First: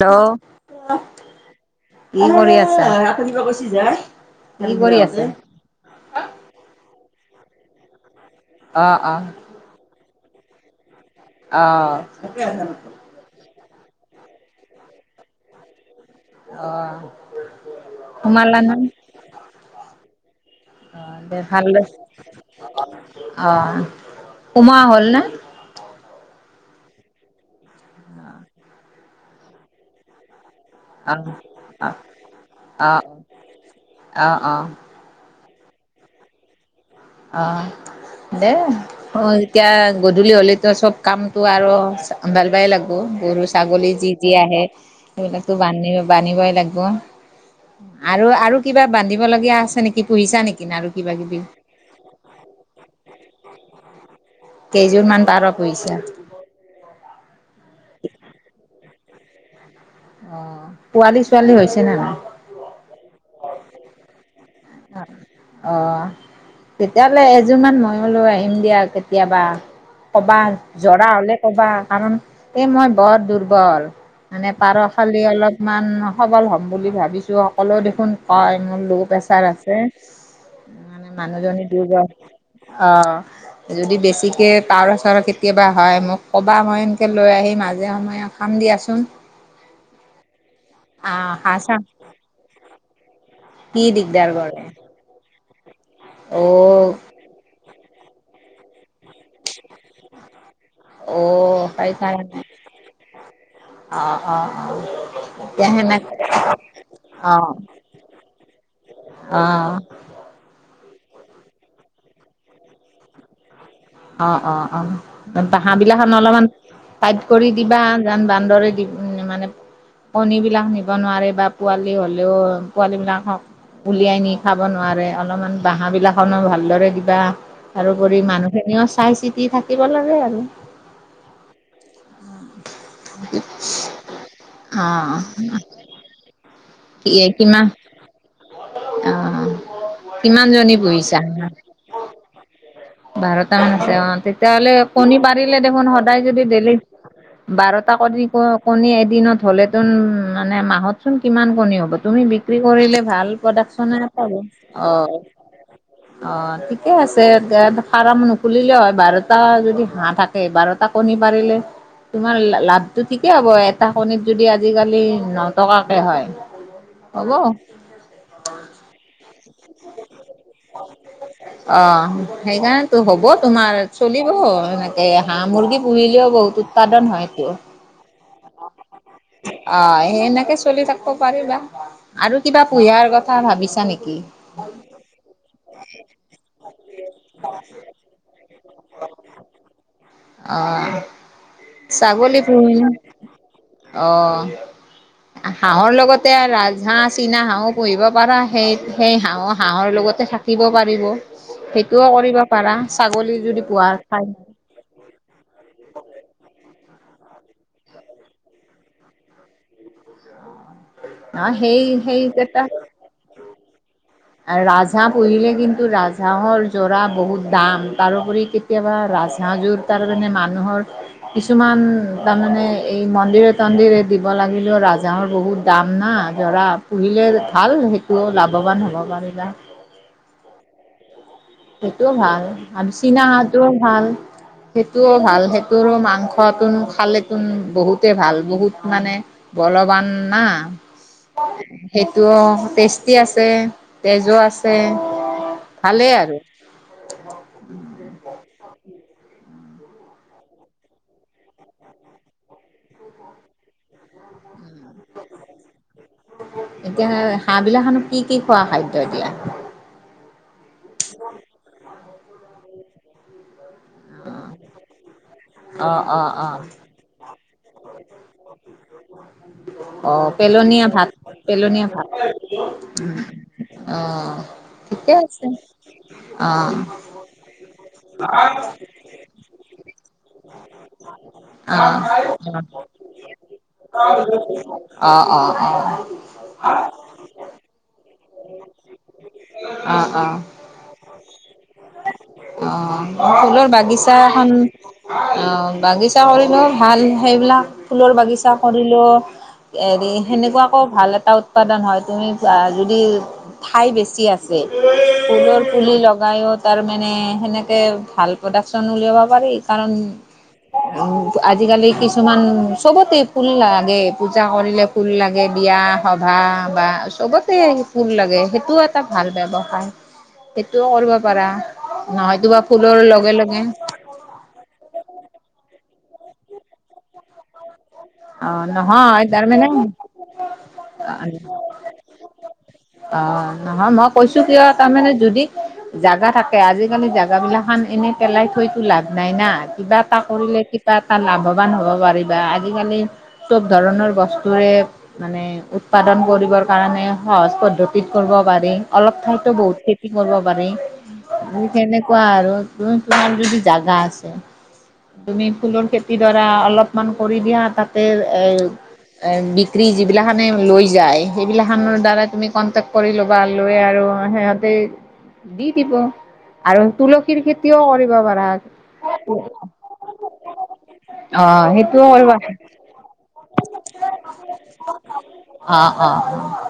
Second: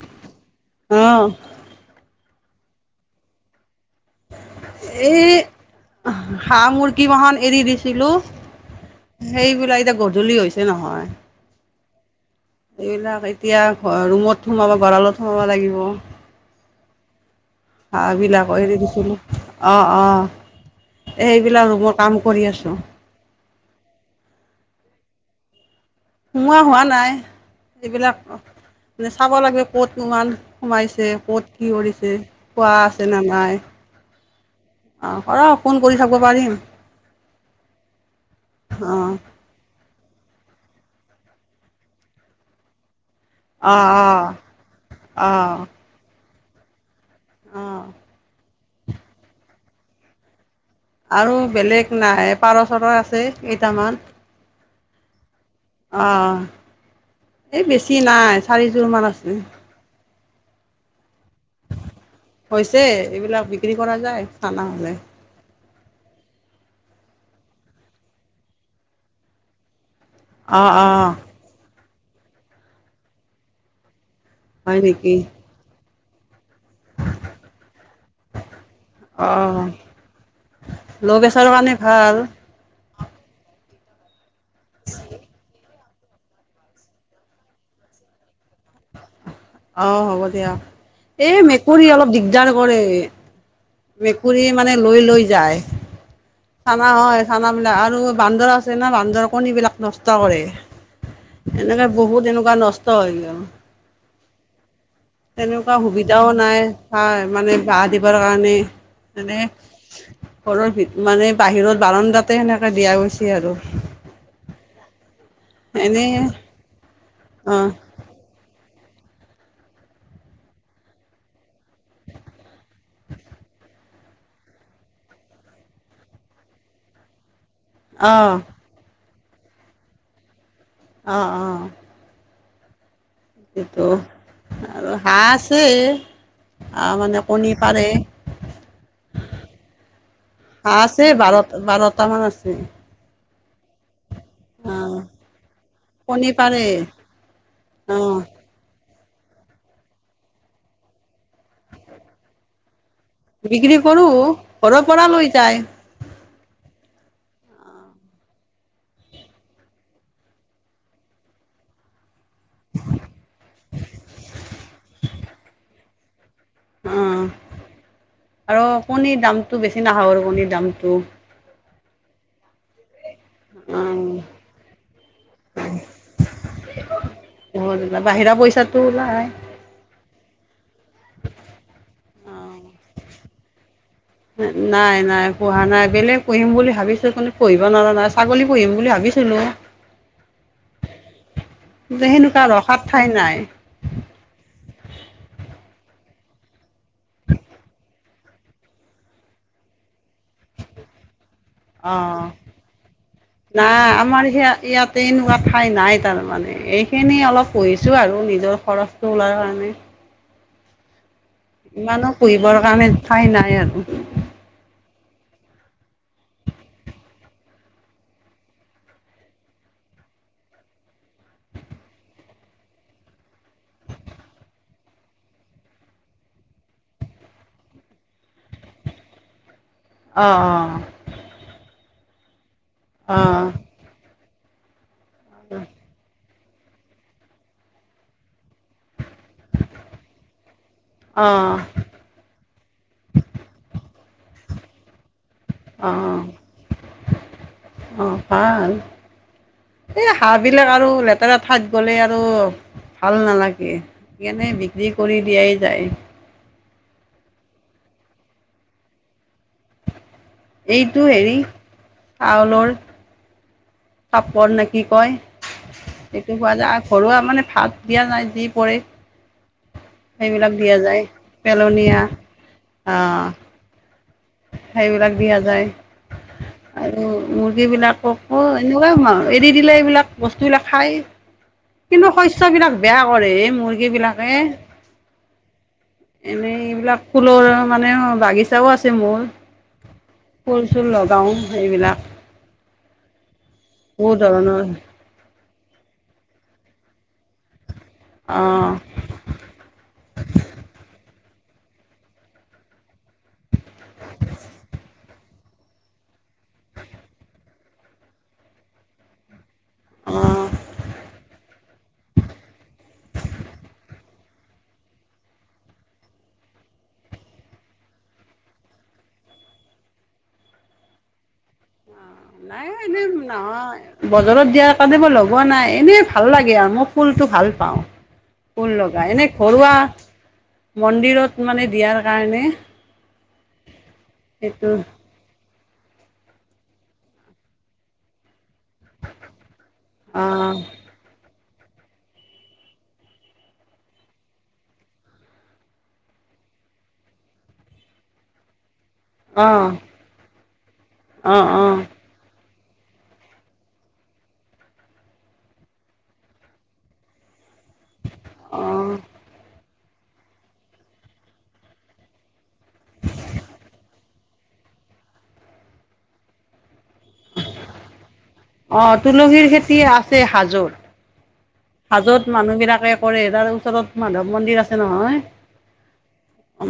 Hello অ', কি কৰি আছা। [unintelligible] কি কৰি আছে? এ হাঁহ মুৰ্গী বাহান এৰি দিছিলো? অ', অ', সেইবিলাক এতিয়া গধলি হৈছে নহয়। অঁ এইবিলাক এতিয়া ৰুমত সোমাব গঁৰা়লত সোমাব লাগিব! আহ হাহ বিলাকো এৰি দিছিলো অ অ। অ', দে ভাল সেইবিলাক মই লাগিছে, কাম কৰি আছো। অ উমা হ'ল ন। সোমোৱা হোৱা নাই এইবিলাক মানে চাব লাগে ক'ত কিমান। সোমাইছে অ', ক'ত কি অ', কৰিছে খোৱা অ', আছে ন নাই। অ', অ', আহ কৰ ফোন কৰি চাব পাৰিম। অ দেই অ এতিয়া গধূলি হলে। চব কামতটো আৰু ভাল পাই লাগব। গৰু ছাগলী যি যি অ', আহে সেইবিলাকো অ', বান্ধিব ব্ধিবই লাগিব? অ', অ'। আৰু আৰু কিবা বান্ধিব ল [unintelligible] গীয়া আছে নেকি পুহিছা নেকি আৰু কিবা কিবি। নাই পাৰ চৰ আছে কেইটামান? কেইযোৰমান পাৰ। কৰিছা অহ এই বেছি নাই চাৰিযোৰ মান আছে। অ পোৱালি ছোৱালী হৈছে ন হৈছে এইবিলাক নাই বিক্ৰী কৰা যায় খানা হলে অ তেতিয়াহ'লে এযোৰমান ময়ো লৈ আহিম দিয়া কেতিয়াবা? কবা অ' জৰা অ' হ'লে কবা কাৰণ এই মই বৰ দুৰ্বল। মানে হয় পাৰ নেকি খালি অলপমান সবল হ'ব। বুলি ভাবিছো সকললেও দেখোন কয় মোৰ ল' প্ৰেচাৰ আছে। অ' মানে ল' প্ৰেছাৰৰ মানুহজনী কাৰণে দুৰ্বল। ভাল অ যদি বেছিকে পাৰ চাৰ কেতিয়াবা? হয় মোক ক'বা মই এনেকৈ লৈ আহিম আজে সময়ে খাম দিয়াচোন? আহ হ'ব দিয়া আহ এই হাঁহ চাহ মেকুৰী অলপ দিগদাৰ কৰে কি দিগদাৰ মেকুৰী কৰে মানে লৈ লৈ যায়। চানা অ' হয় চানা বিলাক আৰু বান্দৰ আছে না বান্দৰ দৰকণিবিলাক নষ্ট কৰে। ‌ [unintelligible] অ' এনেকে বহুত সেইকাৰণে এনেকুৱা নষ্ট হৈ গৈ আৰু অ' অ' অ' এতিয়া তেনেকুৱা সেনেকে সুবিধাও নাই অ' মানে বাঁহ দিবৰ কাৰণে মানে অ' অ' ঘৰৰ মানে বাহিৰত বাৰানদাতে সেনেকে দিয়া গৈছে আৰু অ অ অ বাহ বিলাক এনেই অলপমান পাইট কৰি অঁ দিবা যোন বান্দৰে দি মানে কণী বিলাক নিব নোৱাৰে বা পোৱালি হলেও পোৱালী বিলাকক উলিয়াই নি খাব নোৱাৰে অলপমান বাহ বিলাকন ভালদৰে কিবা তাৰোপৰি অঁ মানুহ খিনিও চাই চিতি থাকিব লাগে আৰু আহ আহ সেইটো আৰু হাঁহ অ' আছে অহ মানে কণী কিমান পাৰে অ' কিমানজনী হাঁহ আছে বাৰটা বাৰটা মান আছে বাৰটা মান‌ আছে অ তেতিয়াহলে অঁ কণী পাৰিলে দেখোন সদায় কণী যদি পাৰে দেলি বাৰটা অঁ কৰি কণী বাৰ দিনত হলেচোন মানে মাহতচোন কিমান কণী হব তুমি বিক্ৰী কৰিলে ভাল বিক্ৰী প্ৰডাকচনে কৰোঁ পাব ঘৰৰ অ পৰা লৈ যায় অ ঠিকে আছে ফাৰ্ম নুখুলিলে হয় বাৰটা যদি হাঁহ থাকে বাৰটা কণী পাৰিলে তোমাৰ লাভটো ঠিকে হ'ব এটা কণীত যদি আজিকালি নটকাকে হয় অ হ'ব আৰু কণীৰ দামটো বেছি নাহাব আৰু কণীৰ দামটো- অ সেইকাৰণে হ'ব তোমাৰ অঁ চলিব এনেকে হাঁহ মুৰ্গী পুহিলেও বহুত উৎপাদন হয়টো পইছাটো ওলাই সেনেকে চলি থাকিব পাৰিবা আৰু কিবা পুহিয়াৰ কথা ভাবিছা নেকি? নাই নাই পোহা নাই বেলেগ পোহিম বুলি ভাবিছো কিন্তু পোহিব নোৱাৰা নহয় ছাগলী পুহিম বুলি ভাবিছিলো অ ছাগলী সেনেকুৱা ৰখাত পুহিম ঠাই নাই অ হাঁহৰ লগত তে ৰাজহাঁহ চীনা হাঁহো পুহিব পাৰা সেই সেই হাঁহ হাঁহৰ লগতে থাকিব পাৰিব সেইটোও অঁ কৰিব পাৰা ছাগলী যদি পোহা খাই ন এনেকোৱা ঠাই নাই তাৰমানে এইখিনি অলপ পুহিছো আৰু নিজৰ খৰচটো ওলাবৰ কাৰণে নাই ন সেই ইমানো পুহিবৰ সেইকেইটা কাৰণে ঠাই নাই আৰু ৰাজহাঁহ পুহিলে কিন্তু ৰাজহাঁহৰ জোৰা বহুত দাম তাৰোপৰি কেতিয়াবা হাঁহযোৰ তাৰ কাৰণে মানুহৰ কিছুমান তাৰমানে এই মন্দিৰে তন্দিৰে দিব লাগিলেও ৰাজহাহৰ বহুত দাম না জৰা পুহিলে ভাল সেইটো লাভৱান হ'ব পাৰিবা অঁ অঁ। সেইটোও ভাল আৰু চীনা হাঁটোও ভাল সেইটোও ভাল সেইটোৰো মাংস খোৱাতোন খালে তোন বহুতে ভাল বহুত মানে বলৱান না অঁ সেইটো টেষ্টি আছে তেজো আছে অহ ভালেই আৰু অহ পাৰা এ হাঁহ বিলাক আৰু লেতেৰা ঠাইত গ'লে আৰু ভাল নালাগে সেই কাৰণেই বিক্ৰী কৰি দিয়াই যায় এতিয়া হাঁহ বিলাকসন কি কি খোৱা খাদ্য এতিয়া এইটো হেৰি চাউলৰ চাপৰ নে কি কয় অ', অ', সেইটো পোৱা অ', যায় আৰু ঘৰুৱা মানে ভাত দিয়া নাই দি পৰে অ সেইবিলাক দিয়া পেলনীয়া যায় ভাত পেলনীয়া ভাত আহ অ সেইবিলাক ঠিকে দিয়া আছে যায় অ', আৰু মুৰ্গী বিলাক অ অ এনেকোৱা এৰি দিলে এইবিলাক বস্তুবিলাক খাই অ', কিন্তু শস্যবিলাক বেয়া কৰে এই মুৰ্গী বিলাকে অ', অ', মানে এইবিলাক ফুলৰ মানে বাগিচাও আছে মোৰ অ', অ', অ'। ফুল চুল লগাওঁ এইবিলাক অ ফুলৰ বাগিচা এখন ধৰণৰ অ বাগিচা হলো ভাল সেইবিলাক ফুলৰ বাগিচা অ', কৰিলো হেৰি সেনেকোৱাকো ভাল ভাল উৎপাদন হয় তুমি যদি ঠাই বেছি আছে ফুলৰ পুলি লগাই কাইয়ো তাৰ মানে সেনেকে ভাল প্ৰডাকচন উলিয়াব পাৰি কাৰণ অ', উ আজিকালি কিছুমান চবতে ফুল লাগে পূজা কৰিলে ফুল লাগে বিয়া সভা বা চবতে ফুল লাগে সেইটোও এটা ভাল ভাল ব্যৱসায় সেইটোও কৰিব পাৰা নহয়তো বা নাই ফুলৰ এনে লগে লগে নহয় বজাৰত দিয়া কাৰণেই লগোৱা নাই এনে ভাল লাগে আৰু মই ফুলটো ভাল পাওঁ অ ফুল লগা নহয় এনে ঘৰুৱা তাৰমানে মন্দিৰত মানে দিয়াৰ কাৰণে অঁ নহয় মই কৈছো কিয় সেইটো তাৰমানে যদি জাগা থাকে আজিকালি জেগা বিলাক খান এনেই পেলাই তো লাভ নাই না কিবা এটা অ', কৰিলে কিবা এটা লাভৱান হ'ব পাৰিবা আজিকালি চব ধৰণৰ বস্তুৰে মানে উৎপাদন কৰিবৰ কাৰণে সহজ পদ্ধতিত কৰিব পাৰি অলপ ঠাইতো অ', বহুত খেতি কৰিব পাৰি অ', অ', সনেকুৱা আৰু তাৰ যদি জাগা আছে তুমি ফুলৰ খেতিডৰা অলপমান কৰি দিয়া তাতে এ অ', এ বি যিবিলাখানে লৈ যায় সেইবিলাখনৰ দ্বাৰাই তুমি কণ্টেক্ট কৰি ল'বা লৈ আৰু সিহঁতে দি দিব আৰু তুলসীৰ খেতিও কৰিব পাৰ অঁ তুলসীৰ খেতি আছে হাজোত অঁ সেইটোও হাজোত কৰিবা মানুহ চোন বিলাকে কৰে তাৰ ওচৰত মাধৱ মন্দিৰ আছে নহয় অ অ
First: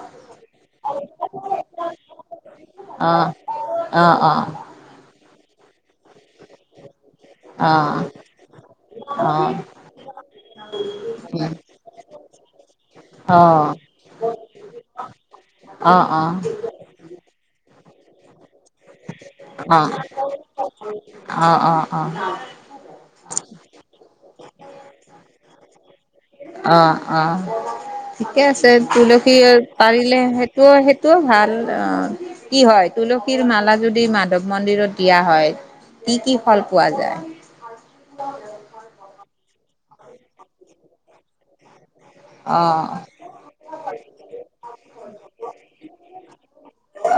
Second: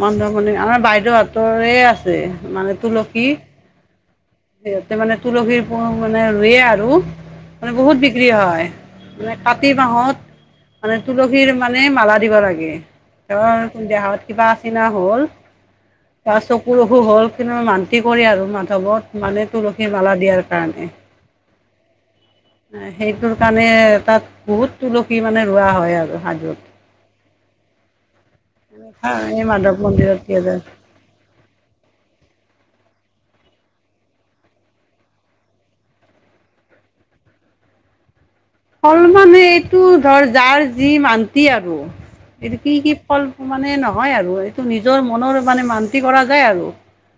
মান আমাৰ বাইদেউ হতৰে আছে মানে তুলসী অঁ অঁ অঁ। সিহঁতে মানে তুলসীৰ মানে ৰুয়ে আৰু মানে অ বহুত অ বিক্ৰী হয় মানে ক কাতি মাহত মানে তুলসীৰ মানে মালা দিব লাগে অ অ অ অ ধৰা দেহত কিবা আচিনা হ'ল অ ত চকুৰ অসুখ হ'ল মান্তি কৰে আৰু মাধৱত মানে তুলসী মালা দিয়াৰ কাৰণে অঁ অঁ সেইটোৰ কাৰণে তাত বহুত তুলসী মানে ৰোৱা হয় আৰু সাধুত অহ অহ ঠিকে আছে তুলসী এই মাধৱ পাৰিলে মন্দিৰত দিয়া যায় সেইটোও সেইটোও ভাল অ কি হয় তুলসীৰ মালা যদি মাধৱ মন্দিৰত দিয়া হয় কি কি ফল পোৱা যায় উম অলমান এইটো ধৰ যাৰ যি মান্তি আৰু অ এইটো কি কি ফল মানে নহয় আৰু এইটো নিজৰ মনৰ মানে মান্তি কৰা যায় আৰু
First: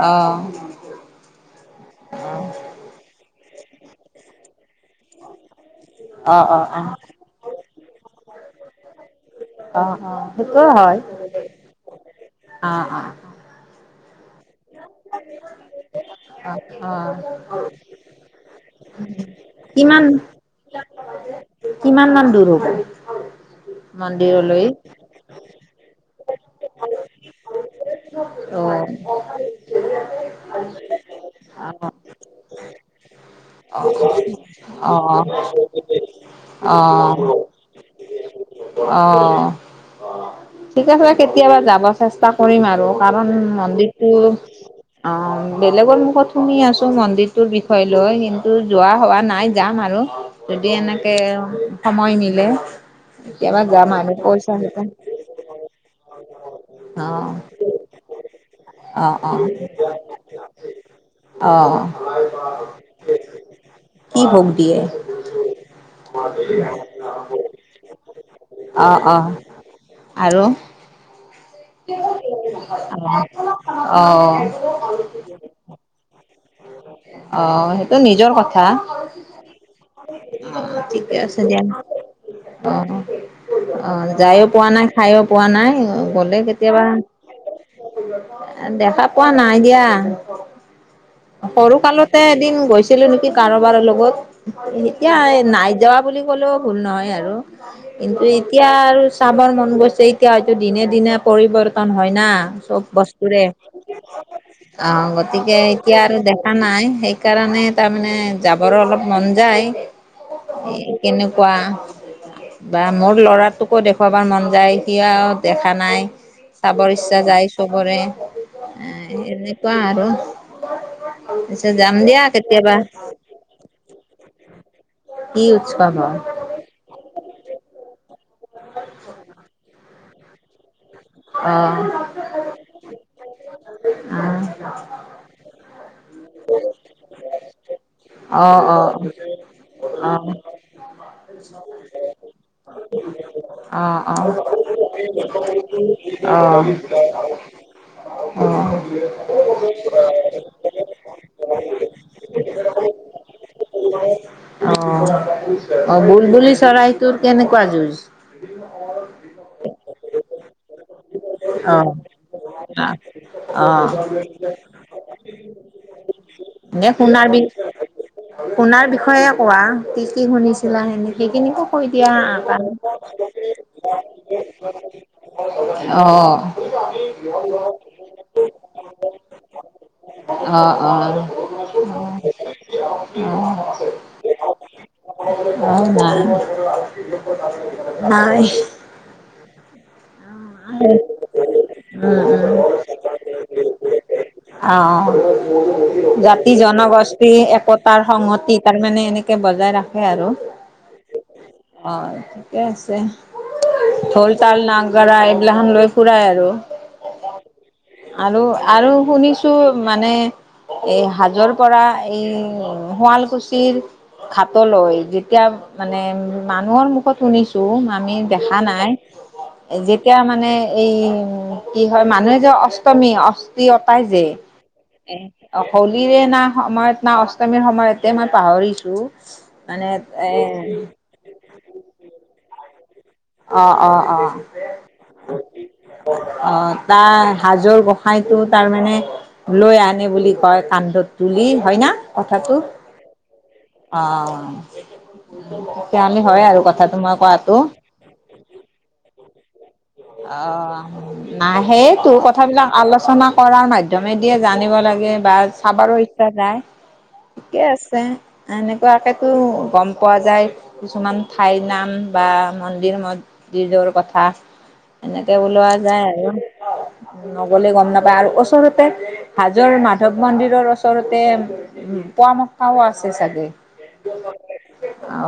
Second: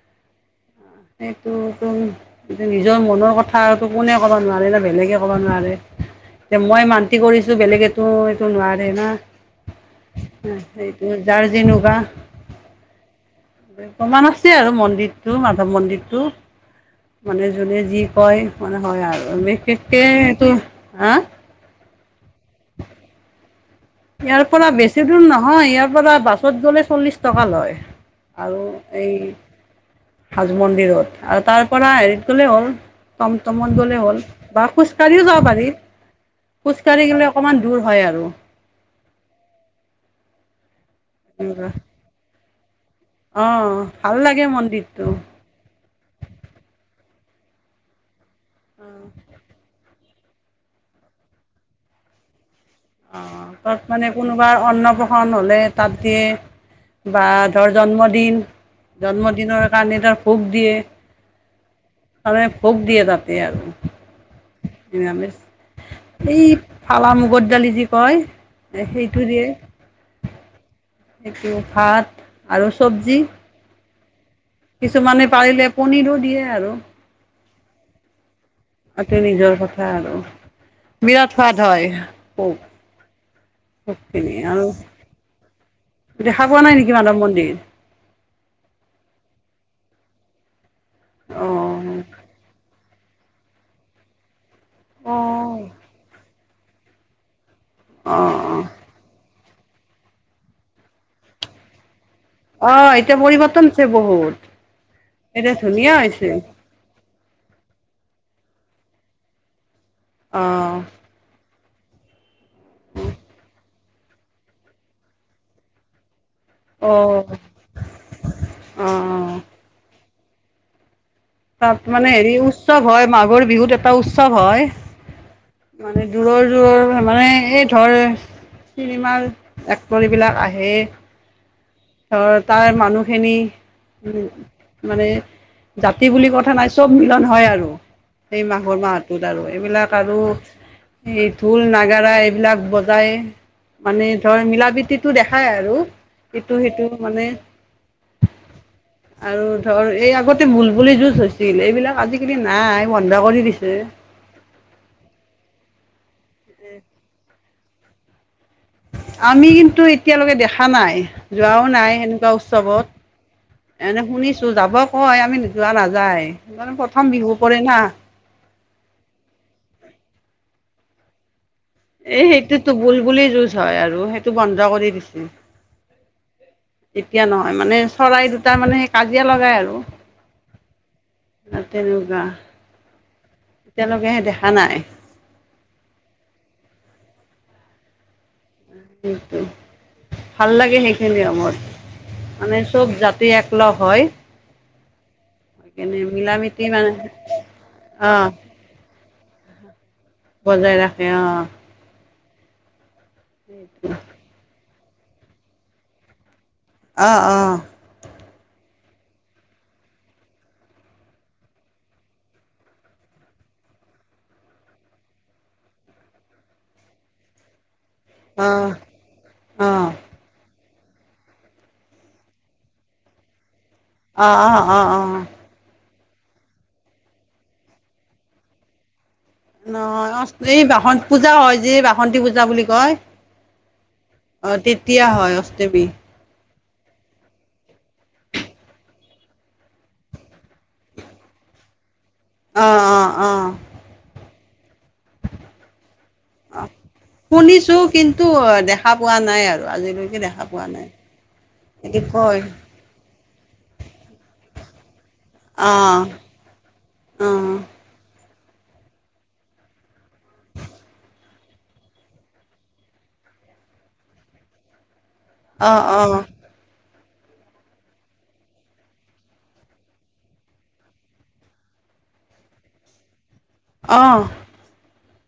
অ সেইটো নিজৰ মনৰ কথাটো কোনে ক'ব নোৱাৰে না বেলেগে ক'বা নোৱাৰে অ অ এ অ অ মই মান্তি কৰিছো বেলেগটো এইটো নোৱাৰে না অ সেইটোও হয় সেইটো যাৰ যেনেকুৱা অ অ প্ৰমান আছে আৰু মন্দিৰটো মাধৱ মন্দিৰটো অ অ মানে যোনে যি কয় মানে হয় আৰু বিশেষকে কিমান এইটো হা কিমান মান দূৰ হ'ব ইয়াৰ মন্দিৰলৈ পৰা বেছি দূৰ নহয় ইয়াৰ পৰা বাছত গলে চল্লিশ টকা লয় অ আৰু এই হাজো মন্দিৰত আৰু তাৰ পৰা অ হেৰিত গলে হ'ল তমটমত গ'লে হ'ল বা খোজকাঢ়িও যাওঁ পাৰি খোজকাঢ়ি গলে অকমান দূৰ হয় তাকেআৰু অহ ঠিক আছে কেতিয়াবা যাব চেষ্টা কৰিম আৰু কাৰণ অঁ মন্দিৰটো ভাল লাগে মন্দিৰটো অহ বেলেগৰ মুখত শুনি আছো মন্দিৰ তোৰ বিষয়ে লৈ কিন্তু যোৱা হোৱা নাই যাম আৰু যদি এনেকে সময় মিলে অহ কেতিয়াবা তাত যাম মানে আৰু কোনোবা পইচা চইচা অন্নপ্ৰশন্ন হলে তাত দিয়ে অ বা ধৰ জন্মদিন অ জন্মদিনৰ কাৰণে ধৰ ভোক দিয়ে অ অ তাৰে ভোক দিয়ে তাতে আৰু কি ভোগ দিয়ে আমি এই ফালা মুশুত দালি যি কয় অ অ সেইটো দিয়ে আৰু সেইটো ভাত আৰু চব্জি অহ অহ কিছুমানে পাৰিলে পনীৰো দিয়ে আৰু অ সেইটো নিজৰ কথা অ তোৰ নিজৰ কথা আৰু ঠিকে বিৰাট আছে দিয়া সোৱাদ হয় খুব অ অ যায়ো পোৱা নাই খাই পোৱা নাই গলে দেখা পোৱা নাই কেতিয়াবা নেকি মাধৱ মন্দিৰ দেখা পোৱা নাই দিয়া অঁ সৰু কালতে এদিন গৈছিলো নেকি কাৰোবাৰ লগত এতিয়া অঁ নাই যোৱা বুলি কলেও ভুল নহয় আৰু অঁ কিন্তু অঁ এতিয়া আৰু চা চাবৰৰ মন গৈছে এতিয়া হয়তো দিনে দিনে পৰিবৰ্তন হয় না চব অঁ এতিয়া বস্তুৰে পৰিৱৰ্তন হৈছে বহুত অ গতিকে ধুনীয়া এতিয়া আৰু হৈছে দেখা নাই সেইকাৰণে তাৰমানে যাবৰো অলপ মন যায় অঁ এ কেনেকুৱা বা মোৰ ল'ৰাটোকো দেখুৱাবাৰ মন যায় সি দেখা নাই চাবৰ ইচ্ছা অঁ যায় চবৰে এ অঁ এনেকুৱা আৰু পিছে তাত যাম মানে দিয়া হেৰি কেতিয়াবা উৎসৱ হয় মাঘৰ বিহুত এটা উৎসৱ উৎসৱ কি উৎসৱ হয়মানে হয় দূৰৰ দূৰৰ মানে এই ধৰ চিনেমাৰ এক্টৰ বিলাক আহে ধ তাৰ মানুহখিনি উম মানে জাতি বুলি কথা নাই চব মিলন হয় আৰু এই অহ অ অ মাঘৰ মাহটোত আৰু এইবিলাক অ অ অ আৰু এই ঢোল নাগাৰা এইবিলাক বজাই অ মানে ধৰ মিলা প্ৰীতিতটো দেখাই আৰু অ ইটো সিটো মানে অ আৰু ধৰ এই আগতে বুল বুলি যুজ ছিল এইবিলাক আজিকালি নাই বন্ধ কৰি দিছে অ অ বুলবুলি চৰাইটোোৰ কেনেকুৱা যুঁজ আমি কিন্তু এতিয়ালৈকে দেখা নাই যোৱাও অ নাই এনেকুৱা উৎসৱত অ এনে শুনিছো যাব কয় আমি যোৱা নাযায় এনে প্ৰথম শুনাৰ বিহু বি কৰি না শুনাৰ বিষয়ে কোৱা কি কি শুনিছিলা সেইখিনিকে কৈ দিয়া এই সেইটোতো বুল বুলি যুঁজ হয় আৰু সেইটো বন্ধ কৰি দিছে অ এতিয়া নহয় মানে চৰাই দু তাৰ মানে সেই কাজিয়া লগাই আৰু অ অ অ তেনেকুৱা এতিয়ালকেহে দে নাই [unintelligible] অ নাই [unintelligible] কিন্তু ভাল লাগে সেইখিনি আমাৰ উম উম মানে চব জাতি একলগ হয় অ সেইকাৰণে মিলা জাতি মিতি মানে জনগোষ্ঠী একতাৰ আহ সংহতি তাৰমানে এনে কে বজাই ৰাখে আৰু বজাই ৰাখে অ অ ঠিকে আছে ঢল তাল নাগৰা এইগিলাখান লৈ ফুৰাই আৰু অঁ অঁ আৰু আৰু শুনিছো মানে এই হাজৰ পৰা এই শুৱালকুছিৰ ঘাটলৈ যেতিয়া মানে মানুহৰ মুখত শুনিছো ম আমি অ দেখা নাই অ অ যেতিয়া মানে এই উ কি হয় মানুহে যে অষ্টমী অষ্টি অতাই যে অ অ অ অ এ পলিৰে না সময়ত না অষ্টমীৰ সময়তে মই পাহৰিছোঁ [unintelligible] অ অ এই বাসন্ত পূজা হয় যে বাসন্তি পূজা বুলি কয় অ অ অ তেতিয়া হয় অষ্টমী অ তাৰ হাজৰ গোসাইটো তাৰ মানে লৈ আনে বুলি কয় কান্ধত তুলি হয় ন কথাটো অ অ অ অ তেতি আমি হয় অ আৰু কথাটো মই কোৱাতো শুনিছো কিন্তু অ দেখা পোৱা নাই আৰু আজিলৈকে অ দেখা পোৱা নাই নেই এদি তোৰ কয় কথাবিলাক আলোচনা কৰঢাৰ মাধ্যমে দিয়ে জানিব লাগে বা অ চাবাৰো ইচ্ছা যায় অ ঠিকে আছে [unintelligible] এনেকুৱাকেতো গম পোৱা যায় কিছুমান ঠাইৰ নাম বা মন্দিৰ ম যিজৰ কথা এনেকে অ ওলোৱা অ যায় আৰু নগলে গম নাপায় আৰু ওচৰতে হাজৰ মাধৱ মন্দিৰৰ ওচৰতে পোৱা মক্কাও আছে চাগে আহ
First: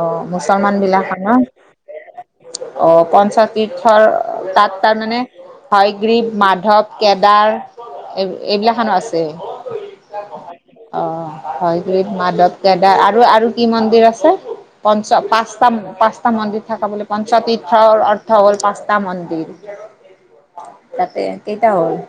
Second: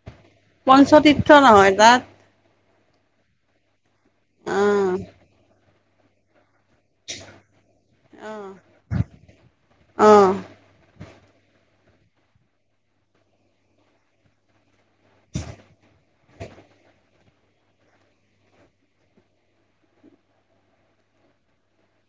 অ মুছলমান বিলাকৰ ন তাত অ পঞ্চতীৰ্থৰ অ তাত তাৰমানে হয়গ্ৰীব মাধ ধপ কেদাৰ এই অ এইবিলাকখনো আছে [unintelligible] অ অ হয়গ্ৰীৱ মাধৱ গেদা আৰু আৰু কি মন্দিৰ আছে প পাঁচটা পাঁচটা মন্দিৰ থকা বুলি পঞ্চতীৰ্থৰ অৰ্থ হ'ল পাঁচ মন্দিৰ তাতে কেইটা হ'ল